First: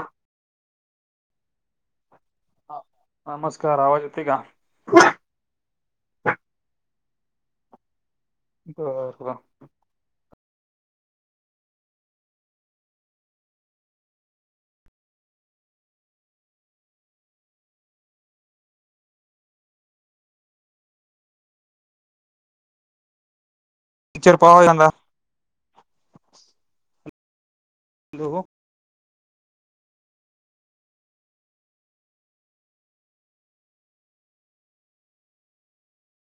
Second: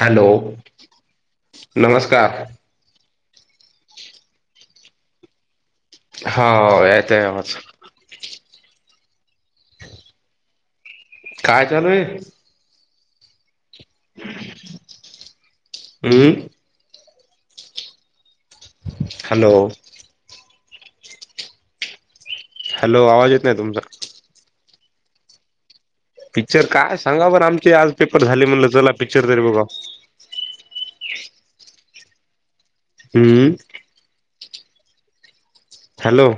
Hello, नमस्कार. नमस्कार, आवाज यते का? ह ययेत आवाज. [unintelligible] काय चालूय? हम् हॅलो हॅलो! आवाज येत नाही तुमचा. पिक्चर [unintelligible] पिक्चर काय, सांगा बरं आमचे आज पेपर हॅलो. झाले म्हटलं चला पिक्चर तरी बघावं. हम्म हॅलो!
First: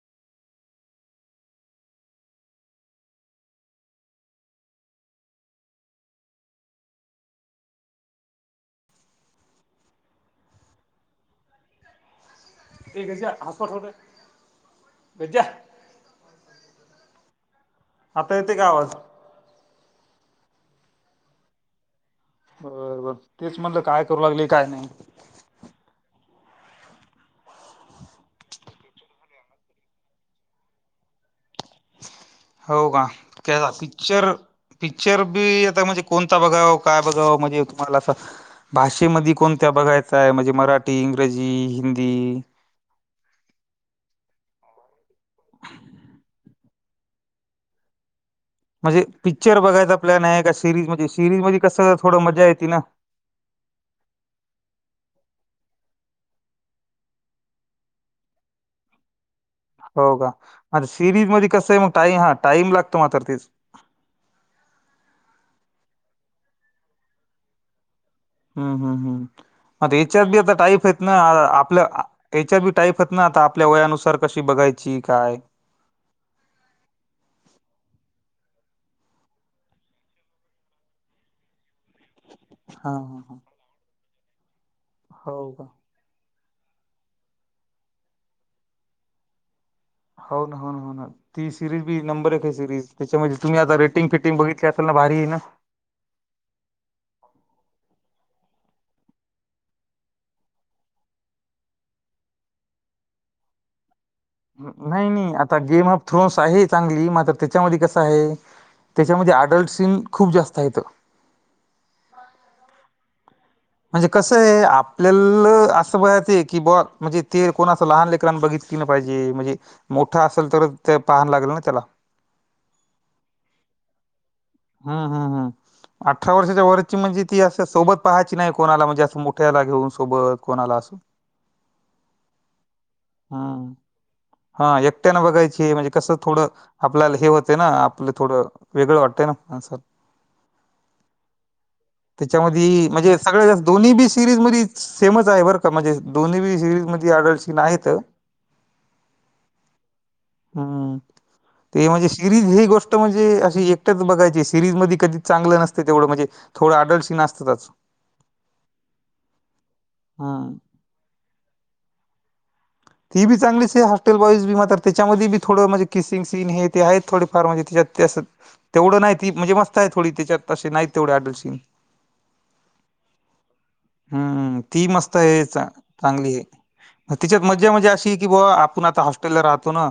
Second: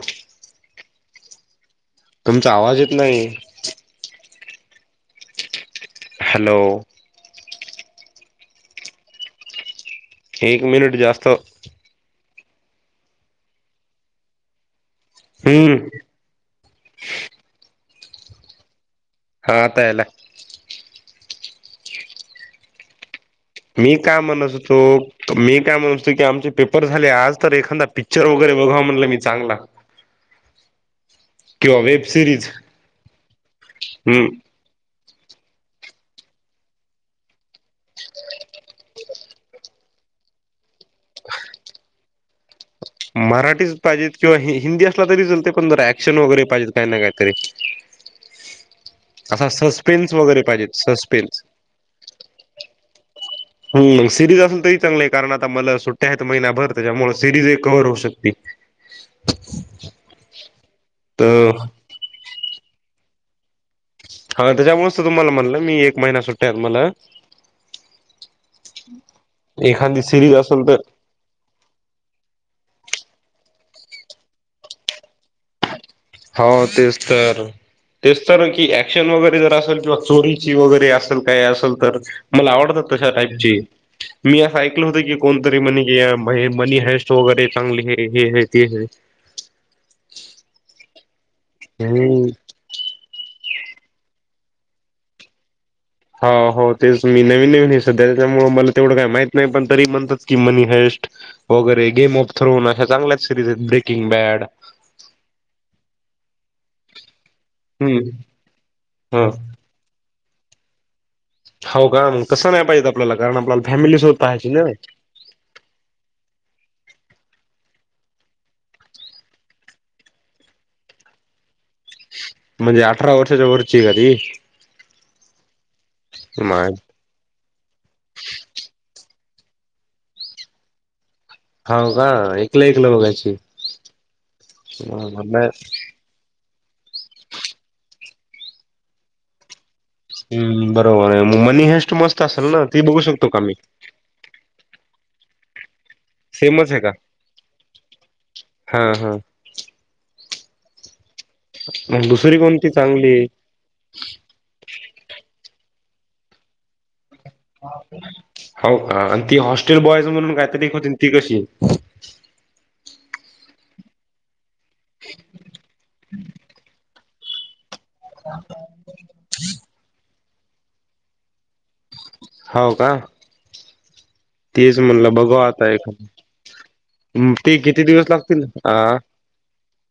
तुमचा आवाज येत नाही. हॅलो! एक मिनिट जास्त ये गजा हॉटस्पॉट सोड रे, गजा हम्म आता येतोय का आवाज? हा आता यायलाय. बर बर, तेच म्हणलं मी काय करू लागले म्हणत काय नाही? होतो मी काय म्हणतो की आमचे पेपर झाले आज, तर एखादा पिक्चर वगैरे बघाव म्हणलं मी चांगला. किंवा वेब सिरीज. हो का, कसा हम्म पिक्चर पिक्चर बी आता म्हणजे कोणता बघाव काय बघावं म्हणजे तुम्हाला असं भाषेमध्ये कोणत्या बघायचा आहे म्हणजे मराठी, इंग्रजी, हिंदी? मराठीच पाहिजेत किंवा ही हिंदी असला तरी चलते पण जरा ऍक्शन वगैरे पाहिजे. काय ना कायतरी. म्हणजे पिक्चर बघायचा प्लान आहे, का सिरीज मध्ये सरीज सस्पेन्स मध्ये कसं थोडं मजा येते ना? ही सिरीज असेल तरी चांगलं आहे, कारण आता मला सुट्ट्या आहेत महिन्याभर त्याच्यामुळे सिरीज ही कव्हर होऊ शकते. [unintelligible] हो का? आता सिरीज मध्ये तर कसं आहे मग टाई हा टाईम लागतो मात्र तेच हा त्याच्यामुळेच तर तुम्हाला म्हणलं मी एक महिना सुट्ट्या आहेत मला. हम्म हम्म हम्म, आता एखादी हेच्यात सिरीज बी आता असेल तर टाईप आहेत. ना आपल्या हेच्यात बी टाईप आहेत ना, आता आपल्या वयानुसार कशी बघायची काय? हो तेच तर. तेच तर, की ऍक्शन वगैरे जर असेल किंवा चोरीची वगैरे असेल काय असेल तर मला हा आवडतात तशा हा टाईपचे, मी असं ऐकलं होत की हा हो कोणतरी का म्हणे की अ बा हे मनी हाईस्ट वगैरे चांगली हे हाय ते हाय. हो ना हो ना हो ना, ती सिरीज बी हम्म. नंबर एक आहे सिरीज. त्याच्यामध्ये तुम्ही आता रेटिंग फिटिंग बघितली असेल ना, भारी आहे ना? हो हो, तेच मी नवीन नवीन आहे सध्या त्याच्यामुळे मला तेवढं काही माहित नाय पण तरी म्हणतात की मनी हाईस्ट वगैरे गेम ऑफ थ्रोन अशा चांगल्याच सिरीज आहेत ब्रेकिंग बॅड. नाही नाही आता गेम ऑफ थ्रोन्स आहे चांगली मात्र त्याच्यामध्ये कसं हम्म आहे, ह त्याच्यामध्ये अडल्ट‌ सिन खूप जास्त हायत. हो का? मग तसं नाही पाहिजे आपल्याला, कारण आपल्याला म्हणजे फॅमिलीसोबत कसं पाहायची आहे ना. आपल्याला असं बघायचं की बवा, म्हणजे ते कोण असं लहान लेकरानं बघितली न पाहिजे, म्हणजे मोठं असेल तरच ते पाह लागल ना त्याला. म्हणजे अठरा वर्षाच्या वरची आहे का ती? हम्म हम्म हम्म, अठरा वर्षाच्या हो वरची म्हणजे ती असं सोबत पहायची नाही, कोणाला म्हणजे असं मोठ्याला घेऊन सोबत कोणाला असं. हा का? एकलं एकलं बघायची. हम्म हा एकट्यानी बघायची, म्हणजे कसं थोडं आपल्याला हे होते ना, आपलं थोडं वेगळं वाटतंय ना माणसात. हम्म बरोबर आहे, मग मनी हॅस्ट मस्त असेल ना ती, त्याच्यामध्ये बघू म्हणजे शकतो का सगळ्या मी? जास्त दोन्ही बी सिरीज मिरीच सेमच आहे बर का म्हणजे, दोन्ही बी सेमच आहे सिरीज का मध्ये अडल्ट सीन आहेत. हा हा हम्म, ते मग म्हणजे दुसरी सिरीज ही कोणती गोष्ट चांगली म्हणजे, अशी एकटच बघाय सीरीज मधी कधी चांगलं नसतं तेवढं म्हणजे, थोडं अडल्ट सीन अस हो का आणि ती हॉस्टेल बॉईज म्हणून हम्म काहीतरी होती ती कशी. ती बी चांगलीच आहे हॉस्टेल बॉईज बिमतेफे त्याच्यामध्ये बी थोडं म्हणजे किसिंग सीन हे ते आहेत थोडेफार म्हणजे त्याच्यात तसेच तेवढं नाय ती म्हणजे मस्त आहे थोडी त्याच्यात ते नाही तेवढे अडसीन होव का. हम्म तेच ती म्हणलं मस्त बघू आहे आता एखादं चांगली आहे मग तिच्यात ते मज्जा किती म्हणजे दिवस अशी की लागतील बोवा आ आपण आता हॉस्टेलला राहतो ना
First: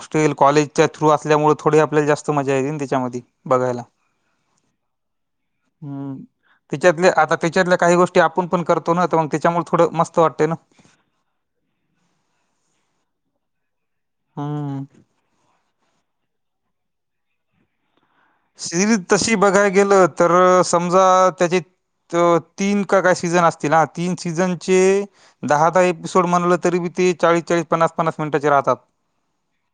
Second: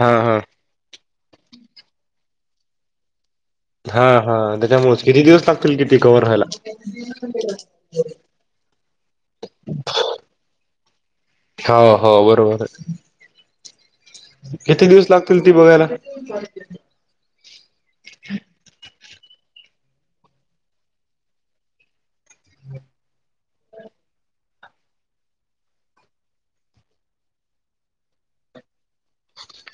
हा हा लेक्चर थ्रू असल्यामुळे थोडी आपल्याला जास्त मजा येते ना तिच्यामध्ये बघायला हा हा त्याच्यामुळेच किती दिवस लागतील कि ते हम कव्हर व्हायला त्याच्यातल्या आता त्याच्यातल्या काही गोष्टी आपण पण कर तणाव ताण त्याच्यामुळे थोड मस्त वाटते ना. हा हो बरोबर हम्म किती दिवस लाग चल ती बघायला. [unintelligible] सिरीज तशी बघायला गेलं तर समजा त्याची तो तीन का काय सीझन असतील हा तीन सीझनचे दहा दहा एपिसोड म्हणलं तरी बी ते चाळी चाळीस पन्ना पननास मिनिटांचे राहतात.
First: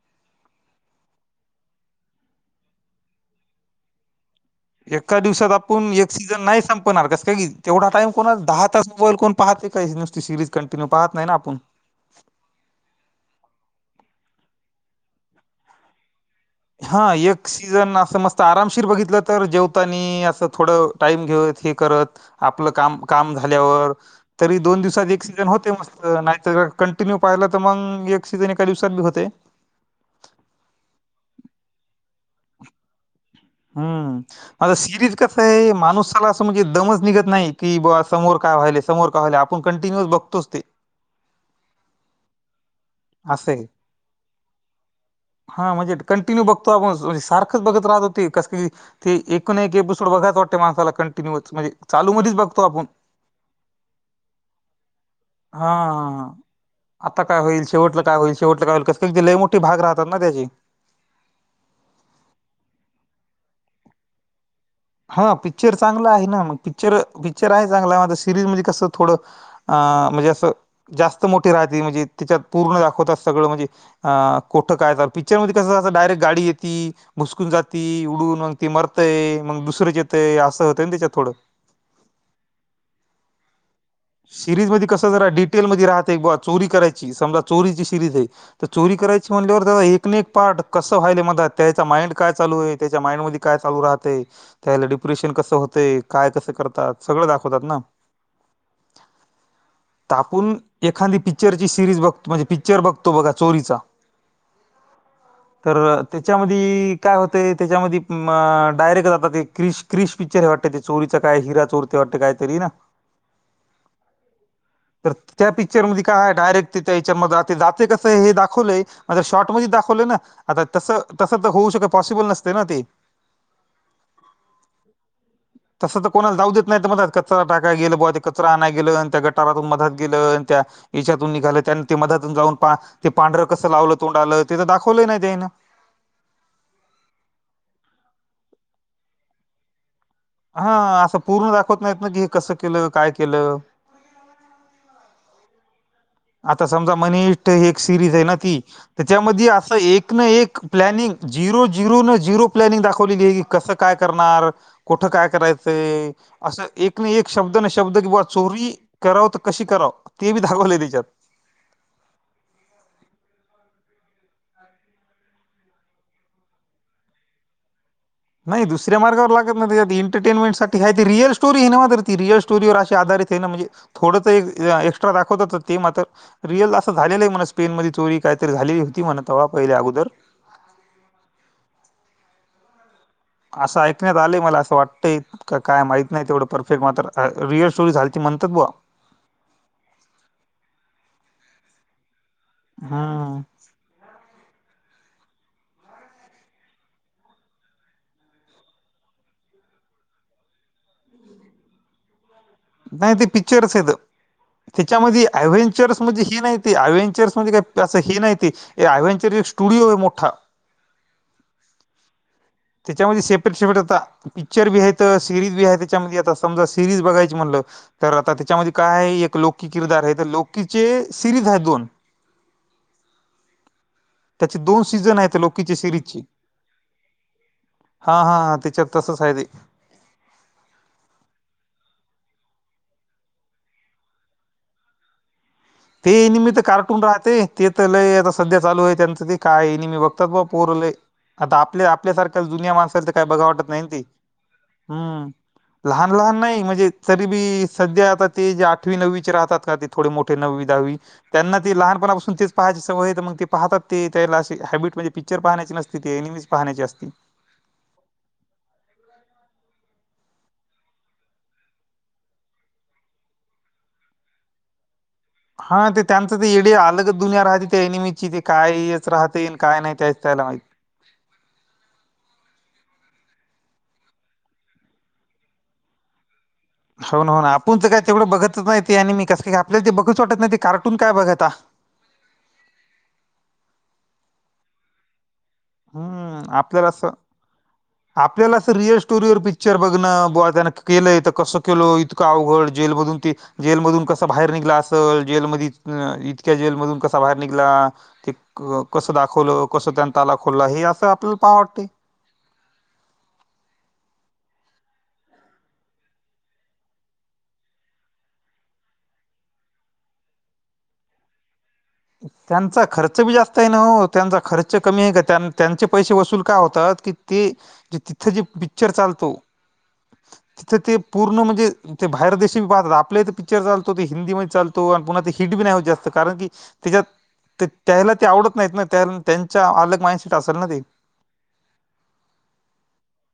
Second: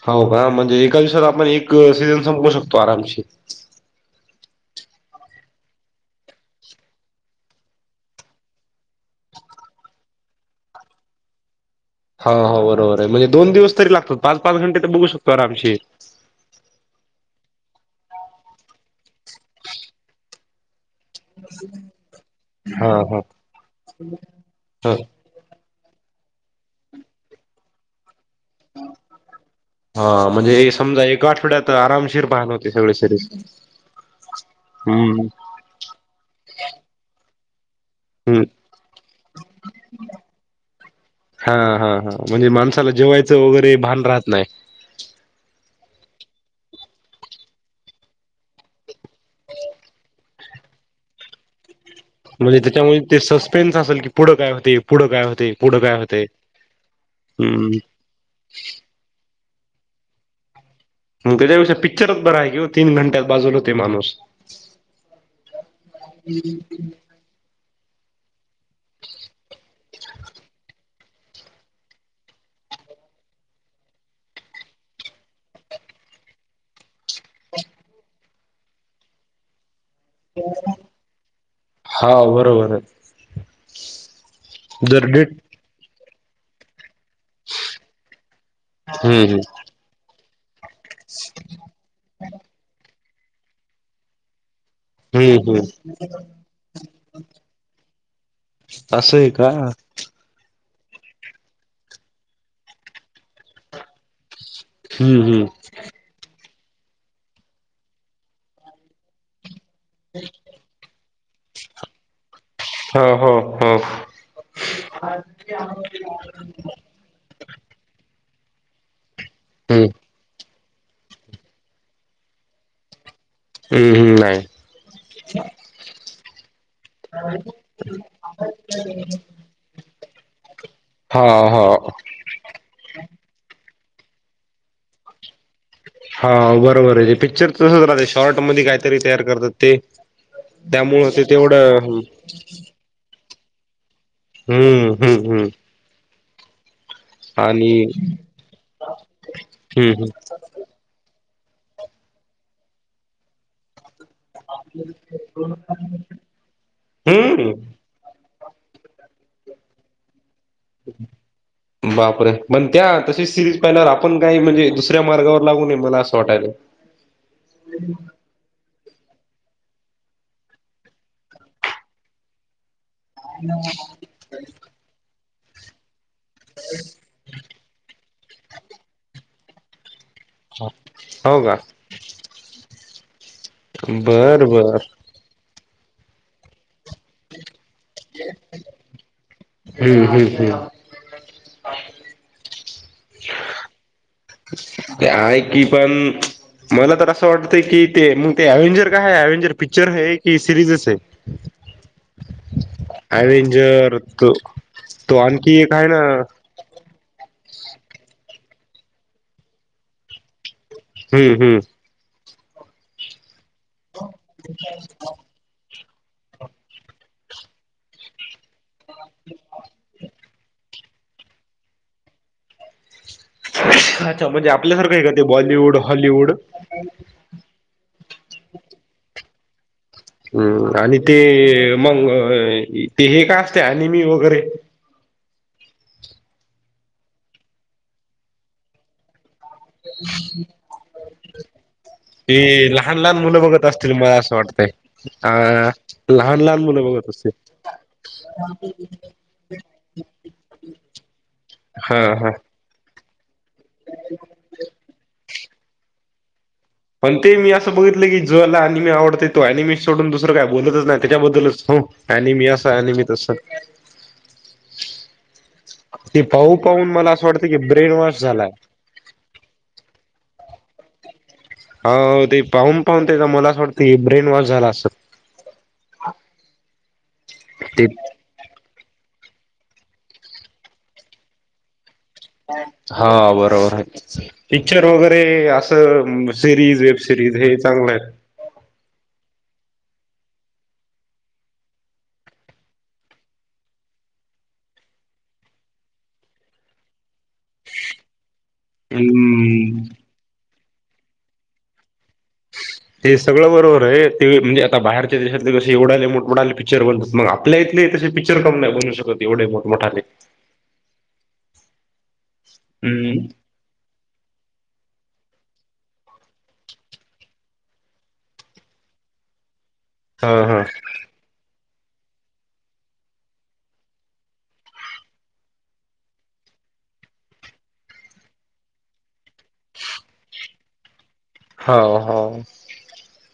हो का म्हणजे एका दिवसात आपण एक सीझन संपवू शकतो आरामशीर. एका दिवसात आपण एक सीझन नाही संपवणार कस की तेवढा टाइम कोण दहा तास मोबाईल कोण पाहते का सिरीज कंटिन्यू पाहत नाही ना आपण. हा हो बरोबर आहे म्हणजे दोन दिवस तरी लागतात पाच पाच घंटे तर बघू शकतो आरामशीर. हा एक सीजन असं मस्त आरामशीर बघितलं तर जेवतानी असं थोडं टाईम घेत हे करत आपलं हा काम हा काम झाल्यावर तरी दोन ह दिवसात एक सीजन होते मस्त नायतर कंटिन्यू पाहिला तर मग एक सीजन एका दिवसात बी होते. हा म्हणजे समजा एक आठवड्यात आरामशीर पाहान होते सगळे सीजन. हम आता सिरीज कस आहे माणुसाला असं म्हणजे दमच निघत नाही कि बा समोर हम्म का व्हाले समोर का व्हाले आपण कंटिन्यु बघतोच ते. हा हा हा म्हणजे माणसाला जेवायचं असं आहे वगैरे भान राहत नाय. हा म्हणजे कंटिन्यू बघतो आपण सारखंच बघत राहत होते कस ते एकूण एक एपिसोड बघायच वाटते माणसाला कंटिन्यु अस म्हणजे चालू मध्येच म्हणजे बघतो आपण त्याच्यामध्ये ते सस्पेन्स असेल की पुढं काय होते पुढं काय होते पुढं काय होते. हा आता काय होईल हम्म शेवटलं काय होईल शेवटलं काय होईल कसं क ते लय मोठी भाग राहतात ना त्याची. मग त्याच्यापेक्षा पिक्चरच बर आहे कि ओ तीन घंट्यात बाजूला होतोय माणूस. हा पिच्चर चांगलं आहे ना, मग पिक्चर, पिक्चर आहे चांगला म सिरीज म्हणजे कसं थोडं. आ म्हणजे असं जास्त मोठी राहते म्हणजे त्याच्यात पूर्ण दाखवतात सगळं म्हणजे. हा कुठं काय पिक्चर मध्ये कसं अस डायरेक्ट गाडी येते. भुसकून जाती उडून मग ती मरतय मग दुसरंच येतय असं होतंय त्याच्यात थोडं हा बरं बरं. सिरीज मध्ये कस जरा डिटेल मध्ये राहते एक बो चोरी कराय समजा चोरीची सिरीज तर चोरी हम्म करायची हम्म म्हणाल्यावर एक न एक प्ट कसं व्हायलय मदात त्याचा माइंड काय चालू आहे त्याच्या माइंड मध्ये काय चालू राहतय. त्यावेला डिप्रेशन हम्म कसं हम्म होतय काय कसं करतात सगळं दाखवतात ना. असंय का. ताकून एखादी पिक्चर ची सिरीज बघतो म्हणजे पिक्चर बघतो बघा चोरीचा. हम्म हम्म. तर त्याच्यामध्ये काय होते त्याच्यामध्ये डायरेक्ट जातात ते क्रिश. क्रिश पिक्चर हे वाटतं ते चोरीचा काय हिरा चोरतय वाटते कायतरी ना. हा हो हो. तर त्या पिक्चर मध्ये काय डायरेक्ट त्या याच्यामध्ये ते जाते कसं आहे हे दाखवलंय. शॉर्ट मध्ये हम्म दाखवले ना आता तस तस तर होऊ शके पॉसिबल नसते ना ते. हम्म हम्म नाही तस तर कोणाला जाऊ देत नाही तर मण कचरा टाका गेलं ब. कचरा आणा गेलं त्या गटारातून मधात गेलं, त्या हा याच्यातून निघालं हा त्या ते मधात. जाऊन पहा ते पांढरं कसं लावलं तोंडालं ते तर दाखवलं नाही त्यां हेन. हा बरोबर आहे ते पिक्चर तसच राहते शॉर्ट मध्ये कायतरी तयार करतात ते. हा त्यामुळं असं ते पूर्ण दाखवत तेवढं नाहीत ना की हे कसं केलं काय केलं. हम्म हम्म हम्म. आता समजा मनि हिष्ट आणि एक सिरीज आहे ना ती त्याच्यामध्ये असं हम्म एक ना एक प्लॅनिंग झिरो झिरो न झिरो प्लॅनिंग दाखवलेली आहे की कसं काय करणार कुठ काय करायचंय अस एक न एक हम्म हम्म शब्द न शब्द शब्द की बॉ चोरी कराव तर कशी कराव ते बी दागवलय त्याच्यात. बापरे पण त्या तशीच सिरीज पाहिल्यावर आपण काही म्हणजे दुसऱ्या मार्गावर लागू नये मला असं वाटायल. [unintelligible] नाही दुसऱ्या मार्गावर लागत नाही तच्यात एंटरटेनमेंटसाठी हाय ते रिअल स्टोरी हे नव ती रिअल स्टोरीवर अशी आधारित ते ना म्हणजे थोडं तर एक एक्स्ट्रा दाखवतात ते मात्र रिअल असं झालेलं आहे म्हणा स्पेन मध्ये चोरी काहीतरी झालेली होती म्हना तवा पहिले अगोदर हा हो का. असं ऐकण्यात आले बर मला असं बर वाट ट येत काय माहीत नाही तेवढं परफेक्ट मात्र रिअल स्टोरी झालती म्हणतात बॉ. हम्म हम्म हम्म. हम्म. ते आहे की पण मला तर असं वाटतंय की ते मग ते अव्हेंजर काय आहे अव्हेंजर पिक्चर आहे की सिरीजच आहे. [inaudible] नाही ते पिक्चरच आहेत अव्हेंजर तो तो तेच्यामध्ये आणखी एक आहे ना अवेंचर्स मधी ही हम्म नाहीत ते अव्हेंनचर म्हणजे काही असं हे नाही ते अव्हेंचर एक स्टुडिओ आहे मोठा. हम्म हम्म. त्याच्यामध्ये सेपरेट सेपरेट आता पिक्चर बी आहेत. सिरीज बी आहे त्याच्यामध्ये आता समजा सिरीज बघायची म्हणलं तर आता त्याच्यामध्यी काय एक लोककी किरदार आहे तर लोकीचे सिरीज आहेत दोन अच्छा म्हणजे त्याचे दोन आपल्यासारखं आहे का सीझन ते आहेत लोकीची बॉलिवूड सिरीजची. हॉलिवूड? हा हा हा त्याच्यात तसच आहे ते. हम्म आणि ते मग ते हे का असते ॲनिमी वगैरे? ते निमित्त कार्टून राहते ते तर लय आता सध्या चालू आहे त्यांचं ते काय ॲनिमी बघतात बॉ पोर लय. आता आपल्या ते आपल्यासारख्या जुन्या लहान माणसाल लहान काय मुलं बघा बघत वाटत नाही न असतील ती मला असं वाटतंय. हम्म. अ लहान लहान नाही मुलं म्हणजे बघत तरी असतील बी सध्या आता ते जे आठवी नववीचे राहतात का ते थोडे मोठे नववी दहावी त्यांना ते हा हा. लहानपणापासून तेच पाहायचे सवय मग ते पाहतात ते त्याला अशी हॅबिट म्हणजे पिक्चर पाहण्याची नस तिने ॲनिमीच पाहण्याची अस पण ते मी अस बघितलं की ज ला ॲनिमी आवडतेय तो ॲनिमी सोडून दुसरं काय बोलतच नाही त्याच्याबद्दलच हो. ॲनिमी अस ॲनिमी तस. हा ते त्यांचं ते येडे अलगच दुनिया वाटतं की राहते त्या ब्रेन वॉश ॲनिमीची ते झालाय. काय च राहते न काय नाही त्याच त्याला माहित. हो ते पाहून पाहून ते तर मला असं वाटतं ब्रेन वॉश झाला असंल. [unintelligible] हो ना हो ना आपणच ते काय तेवढं बघतच नाही ते ॲनिमी कसं काय आपल्याला ते बघूच वाटत नाही ते कार्टून काय बघता. हा बरोबर आहे पिक्चर वगैरे अस तर हं, सिरीज आपल्याला असं वेबसिरीज हे चांगलं आहे. आपल्याला असं रिअल स्टोरीवर पिक्चर बघणं बुवा त्यानं केलं आहे तर कसं केल इतकं अवघड जेलमधून ते जेलमधून कसं बाहेर निघला असल जेलमधी इतक्या जेलमधून कसा बाहेर निघला. ते क कसं दाखवलं हम्म कसं त्यांन ताला खोलला हे असं आपल्याला पहा वाटतंय. ते सगळं बरोबर आहे ते म्हणजे आता बाहेरच्या देशातले कसे एवढाले मोठमोठाले पिक्चर बनतात मग आप आपल्या इथले तसे पिक्चर कम नाही बजू शकत एवढे मोठमोठाने त्यांचा खर्च बी जास्त ना हो त्यांचा खर्च कमी आहे का त्यांचे पैसे वसूल का होतात की ते तिथे जे पिक्चर चालतो हा तिथ ते पूर्ण म्हणजे ते बाहेर देशशी बी पाहतात आपल्याले तर पिक्चर चालतो ते हिंदी म चालतो आणि पुन्हा ते हटी नाही होत जास्त कारण की त्याच्यात त्याला ते आवडत नाहीत ना त्या त्यांच्या अलग माइंडसेट असेल ना ते हो हो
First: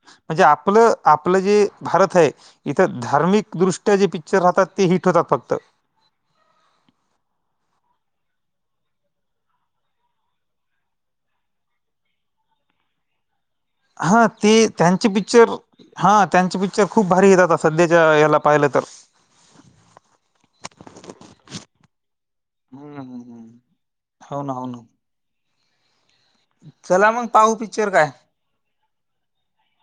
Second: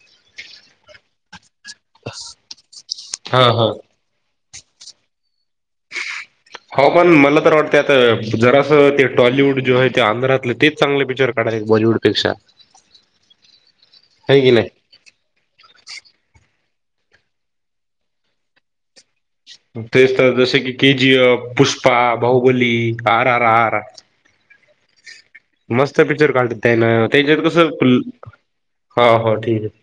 म्हणजे आपलं आपलं जे भारत आहे इथं हा धार्मिक हा दृष्ट्या ज जे राहतात ते हिट होतात फक्त हो पण मला तर वाटते आता जरासं ते टॉलिवूड जो आहे ते आंध्रातलं तेच चांगले पिक्चर काढा बॉलिवूड पेक्षा हा ते त्यांचे पिक्चर हा त्यांचे पिक्चर खूप भारी येतात त्याच्या ह्याला पाहिलं तर तेच तर जसे की केजीएफ पुष्पा बाहुबली आर आर आर होन ना मस्त पिक्चर काढतात त्या ना चला मग त्याच्यात पाहू कसं पिक्चर काय हो हो ठीक आहे